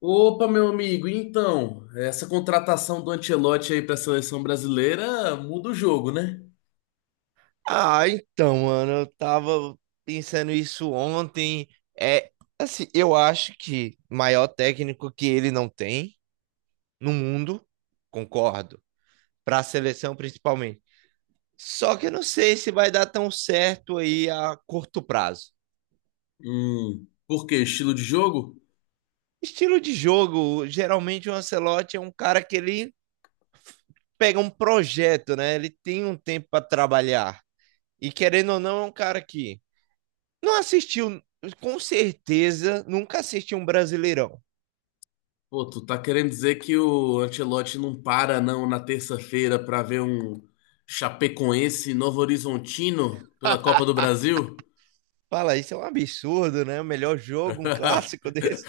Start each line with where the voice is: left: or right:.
left: Opa, meu amigo, então, essa contratação do Ancelotti aí para a seleção brasileira muda o jogo, né?
right: Ah, então, mano, eu tava pensando isso ontem. É, assim, eu acho que maior técnico que ele não tem no mundo, concordo, para a seleção principalmente. Só que eu não sei se vai dar tão certo aí a curto prazo.
left: Por quê? Estilo de jogo?
right: Estilo de jogo, geralmente o Ancelotti é um cara que ele pega um projeto, né? Ele tem um tempo para trabalhar. E querendo ou não, é um cara que não assistiu, com certeza, nunca assistiu um Brasileirão.
left: Pô, tu tá querendo dizer que o Ancelotti não para não na terça-feira para ver um Chapecoense e Novo Horizontino pela Copa do Brasil?
right: Fala, isso é um absurdo, né? O melhor jogo, um clássico desse.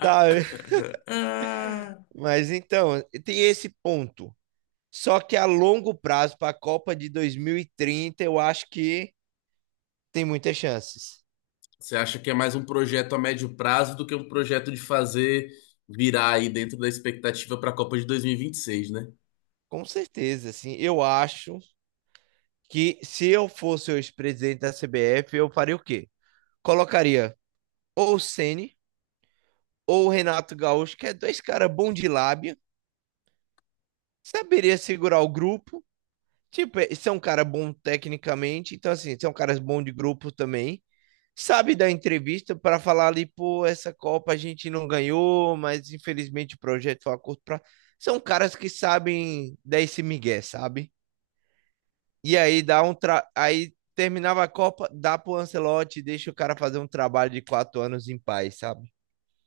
right: Tá, mas então, tem esse ponto. Só que a longo prazo, para a Copa de 2030, eu acho que tem muitas chances.
left: Você acha que é mais um projeto a médio prazo do que um projeto de fazer virar aí dentro da expectativa para a Copa de dois mil e vinte e seis, né?
right: Com certeza, assim. Eu acho que se eu fosse o ex-presidente da CBF, eu faria o quê? Colocaria ou o Ceni ou o Renato Gaúcho, que é dois caras bons de lábia, saberia segurar o grupo. Tipo, você é um cara bom tecnicamente, então assim, você é um cara bom de grupo também. Sabe dar entrevista para falar ali, pô, essa Copa a gente não ganhou, mas infelizmente o projeto foi a curto prazo. São caras que sabem dar esse migué, sabe? E aí dá um aí terminava a Copa, dá pro Ancelotti, deixa o cara fazer um trabalho de 4 anos em paz, sabe?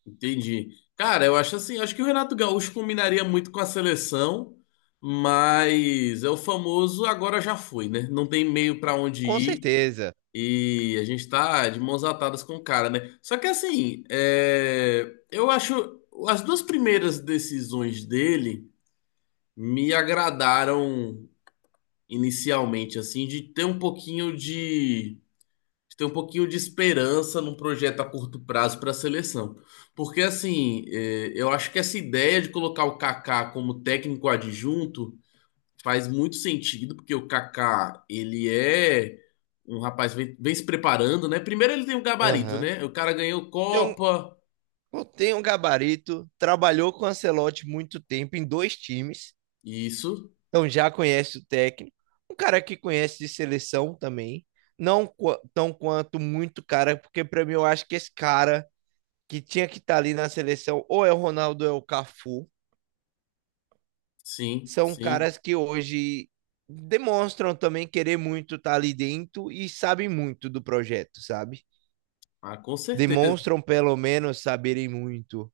left: Entendi. Cara, eu acho assim, acho que o Renato Gaúcho combinaria muito com a seleção, mas é o famoso agora já foi, né? Não tem meio para onde
right: Com
left: ir
right: certeza.
left: e a gente tá de mãos atadas com o cara, né? Só que assim, é, eu acho as duas primeiras decisões dele me agradaram inicialmente, assim, de ter um pouquinho de ter um pouquinho de esperança num projeto a curto prazo para a seleção. Porque, assim, eu acho que essa ideia de colocar o Kaká como técnico adjunto faz muito sentido, porque o Kaká, ele é um rapaz vem se preparando, né? Primeiro ele tem um gabarito,
right: Aham.
left: né? O cara ganhou
right: Tem
left: Copa,
right: tem um gabarito, trabalhou com o Ancelotti muito tempo em dois times.
left: isso,
right: Então já conhece o técnico. Um cara que conhece de seleção também. Não tão quanto muito cara, porque para mim eu acho que esse cara que tinha que estar ali na seleção, ou é o Ronaldo ou é o Cafu,
left: sim,
right: são
left: sim.
right: caras que hoje demonstram também querer muito estar ali dentro e sabem muito do projeto, sabe?
left: Ah, com certeza.
right: Demonstram pelo menos saberem muito,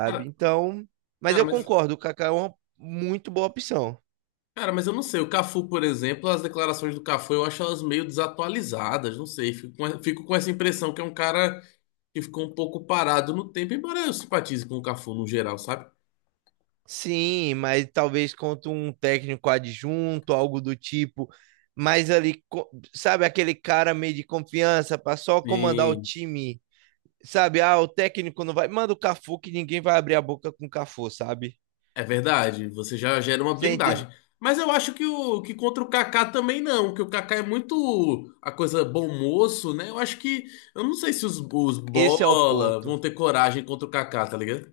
left: Cara,
right: Então, mas
left: cara,
right: eu
left: mas
right: concordo, o Kaká é uma muito boa opção.
left: Cara, mas eu não sei. O Cafu, por exemplo, as declarações do Cafu eu acho elas meio desatualizadas. Não sei. Fico com essa impressão que é um cara que ficou um pouco parado no tempo, embora eu simpatize com o Cafu no geral, sabe?
right: Sim, mas talvez contra um técnico adjunto, algo do tipo. Mas ali, sabe, aquele cara meio de confiança para só comandar
left: E
right: o time. Sabe, ah, o técnico não vai. Manda o Cafu que ninguém vai abrir a boca com o Cafu, sabe?
left: é verdade, você já gera uma
right: Você entende?
left: blindagem. Mas eu acho que contra o Kaká também não, que o Kaká é muito a coisa bom moço, né? Eu acho que. Eu não sei se os
right: Esse é o
left: bola
right: ponto.
left: vão ter coragem contra o Kaká, tá ligado?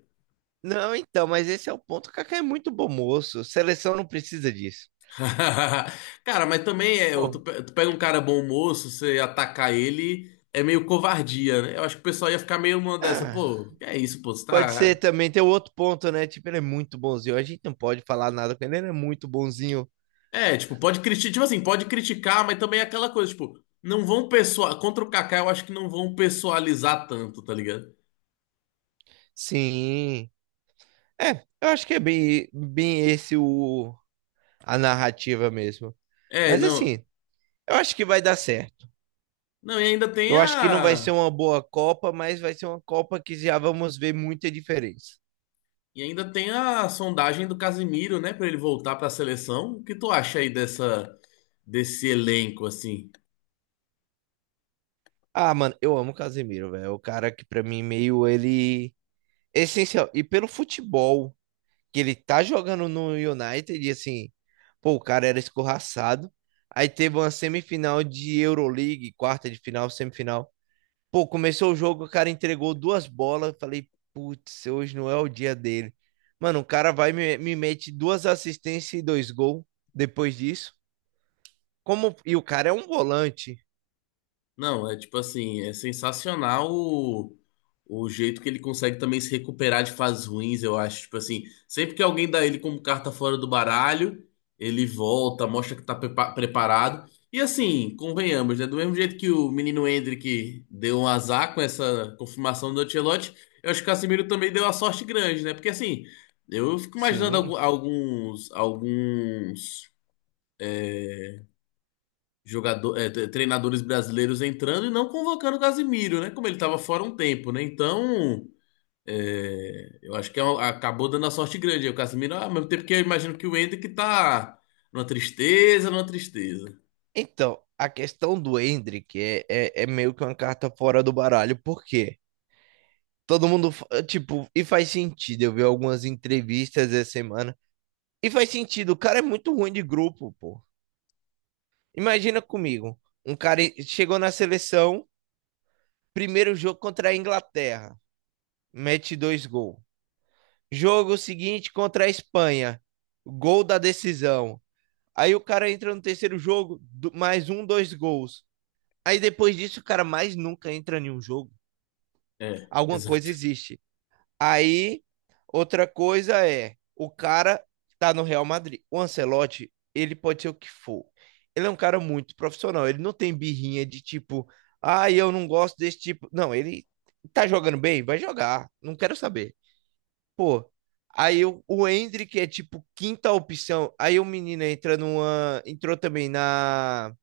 right: Não, então, mas esse é o ponto. O Kaká é muito bom moço. Seleção não precisa disso.
left: Cara, mas também é,
right: Pô,
left: tu pega um cara bom moço, você atacar ele é meio covardia, né? Eu acho que o pessoal ia ficar meio uma dessa,
right: ah,
left: pô, que é isso, pô, você
right: pode ser
left: tá.
right: também. Tem outro ponto, né? Tipo, ele é muito bonzinho. A gente não pode falar nada com ele. Ele é muito bonzinho.
left: É, tipo, pode criticar, tipo assim, pode criticar, mas também é aquela coisa, tipo, não vão pessoal, contra o Kaká eu acho que não vão pessoalizar tanto, tá ligado?
right: Sim. É, eu acho que é bem esse a narrativa mesmo.
left: É,
right: Mas
left: não.
right: assim, eu acho que vai dar certo.
left: Não, e ainda tem
right: Eu acho que não vai ser
left: a
right: uma boa Copa, mas vai ser uma Copa que já vamos ver muita diferença.
left: e ainda tem a sondagem do Casimiro, né, pra ele voltar pra seleção. O que tu acha aí dessa desse elenco assim?
right: Ah, mano, eu amo o Casemiro, velho. É o cara que pra mim meio ele é essencial. E pelo futebol que ele tá jogando no United, e assim, pô, o cara era escorraçado. Aí teve uma semifinal de Euroleague, quarta de final, semifinal. Pô, começou o jogo, o cara entregou duas bolas. Falei, putz, hoje não é o dia dele. Mano, o cara vai e me mete duas assistências e dois gols depois disso. Como, e o cara é um volante.
left: Não, é tipo assim, é sensacional o jeito que ele consegue também se recuperar de fases ruins, eu acho. Tipo assim, sempre que alguém dá ele como carta fora do baralho, ele volta, mostra que tá preparado. E assim, convenhamos, né? Do mesmo jeito que o menino Endrick deu um azar com essa confirmação do Ancelotti, eu acho que o Casemiro também deu uma sorte grande, né? Porque assim, eu fico imaginando
right: Sim.
left: alguns jogador, treinadores brasileiros entrando e não convocando o Casimiro, né? Como ele estava fora um tempo, né? Então, eu acho que acabou dando a sorte grande aí o Casimiro, ah, ao mesmo tempo que eu imagino que o Hendrick tá numa tristeza, numa tristeza.
right: Então, a questão do Hendrick é meio que uma carta fora do baralho, por quê? Todo mundo, tipo, e faz sentido. Eu vi algumas entrevistas essa semana. E faz sentido, o cara é muito ruim de grupo, pô. Imagina comigo, um cara chegou na seleção, primeiro jogo contra a Inglaterra, mete dois gols. Jogo seguinte contra a Espanha, gol da decisão. Aí o cara entra no terceiro jogo, mais um, dois gols. Aí depois disso, o cara mais nunca entra em um jogo.
left: É,
right: Alguma coisa
left: exato.
right: existe. Aí, outra coisa é, o cara tá no Real Madrid. O Ancelotti, ele pode ser o que for. Ele é um cara muito profissional. Ele não tem birrinha de tipo, ah, eu não gosto desse tipo. Não, ele tá jogando bem? Vai jogar. Não quero saber. Pô, aí o Endrick é tipo quinta opção. Aí o menino entra numa. Entrou também na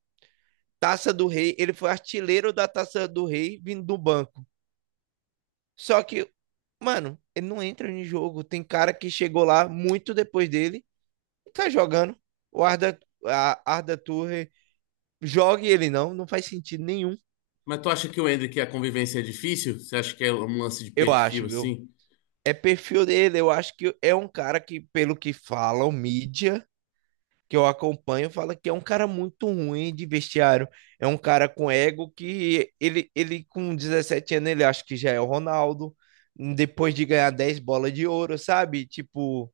right: Taça do Rei. Ele foi artilheiro da Taça do Rei vindo do banco. Só que, mano, ele não entra no jogo. Tem cara que chegou lá muito depois dele e tá jogando. O Arda, a Arda Turre joga e ele não. Não faz sentido nenhum,
left: Mas tu acha que o Hendrick, a convivência é difícil? Você acha que é um lance de
right: eu
left: perfil
right: acho, viu?
left: assim?
right: É perfil dele. Eu acho que é um cara que, pelo que falam, mídia que eu acompanho, fala que é um cara muito ruim de vestiário. É um cara com ego que ele com 17 anos, ele acha que já é o Ronaldo. Depois de ganhar 10 bolas de ouro, sabe? Tipo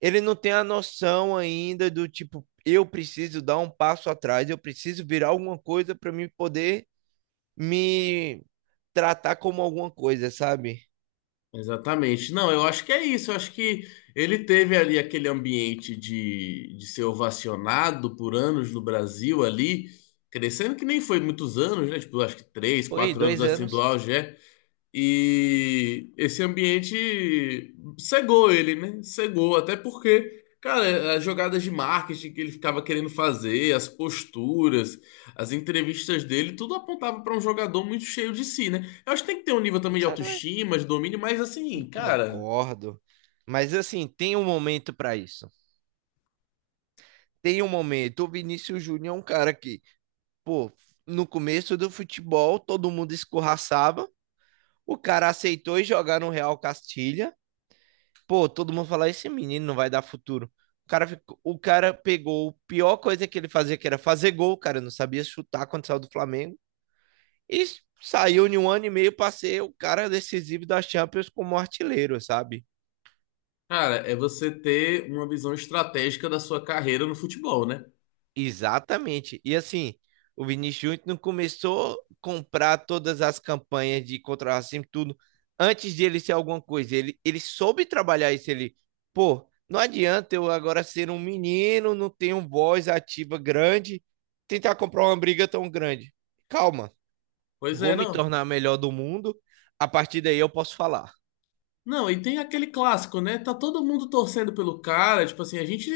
right: ele não tem a noção ainda do tipo, eu preciso dar um passo atrás, eu preciso virar alguma coisa para me poder me tratar como alguma coisa, sabe?
left: Exatamente. Não, eu acho que é isso. Eu acho que ele teve ali aquele ambiente de ser ovacionado por anos no Brasil ali, crescendo que nem foi muitos anos, né? Tipo, acho que três,
right: Foi
left: quatro anos
right: dois
left: assim do
right: anos.
left: auge, é. E esse ambiente cegou ele, né? Cegou, até porque, cara, as jogadas de marketing que ele ficava querendo fazer, as posturas, as entrevistas dele, tudo apontava para um jogador muito cheio de si, né? Eu acho que tem que ter um nível também de
right: Exatamente.
left: autoestima, de domínio, mas assim, cara,
right: Concordo. Mas assim, tem um momento para isso. Tem um momento. O Vinícius Júnior é um cara que, pô, no começo do futebol, todo mundo escorraçava. O cara aceitou ir jogar no Real Castilha. Pô, todo mundo fala, esse menino não vai dar futuro. O cara, o cara pegou a pior coisa que ele fazia, que era fazer gol, o cara não sabia chutar quando saiu do Flamengo. E saiu em um ano e meio pra ser o cara decisivo da Champions como artilheiro, sabe?
left: cara, é você ter uma visão estratégica da sua carreira no futebol, né?
right: Exatamente. E assim, o Vinícius Júnior não começou a comprar todas as campanhas de contra o racismo, tudo, antes de ele ser alguma coisa. Ele soube trabalhar isso. Pô, não adianta eu agora ser um menino, não ter um voz ativa grande, tentar comprar uma briga tão grande. Calma,
left: Pois
right: vou
left: é,
right: me
left: não.
right: tornar melhor do mundo, a partir daí eu posso falar.
left: Não, e tem aquele clássico, né? Tá todo mundo torcendo pelo cara. Tipo assim, a gente.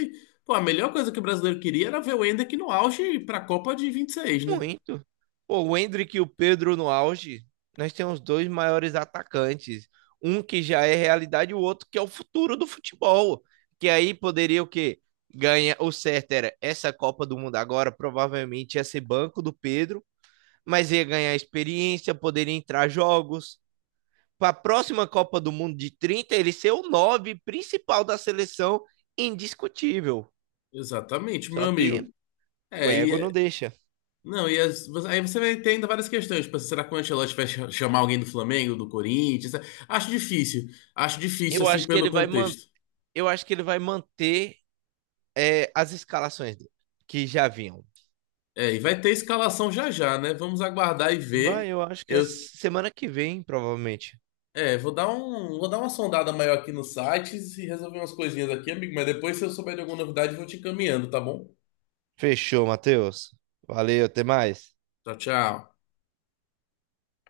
left: Pô, a melhor coisa que o brasileiro queria era ver o Endrick no auge pra Copa de 26, né?
right: Muito. Pô, o Endrick e o Pedro no auge, nós temos dois maiores atacantes. Um que já é realidade e o outro que é o futuro do futebol. Que aí poderia o quê? Ganha o certo era essa Copa do Mundo agora, provavelmente ia ser banco do Pedro, mas ia ganhar experiência, poderia entrar jogos. Para a próxima Copa do Mundo de 30 ele ser o nove principal da seleção, indiscutível.
left: Exatamente,
right: Só
left: meu amigo.
right: que o
left: É, e.
right: ego
left: é-
right: não deixa.
left: Não, e aí você vai ter ainda várias questões. Tipo, assim, será que o Ancelotti vai chamar alguém do Flamengo, do Corinthians? Acho difícil. Acho difícil,
right: Eu
left: assim,
right: acho que
left: pelo
right: ele vai manter
left: contexto.
right: eu acho que ele vai manter é, as escalações dele, que já vinham.
left: É, e vai ter escalação já já, né? Vamos aguardar e ver.
right: Vai, eu acho que é
left: Eu
right: semana que vem, provavelmente.
left: É, vou dar um, vou dar uma sondada maior aqui nos sites e resolver umas coisinhas aqui, amigo. Mas depois, se eu souber de alguma novidade, eu vou te encaminhando, tá bom?
right: Fechou, Matheus. Valeu, até mais.
left: Tchau, tchau.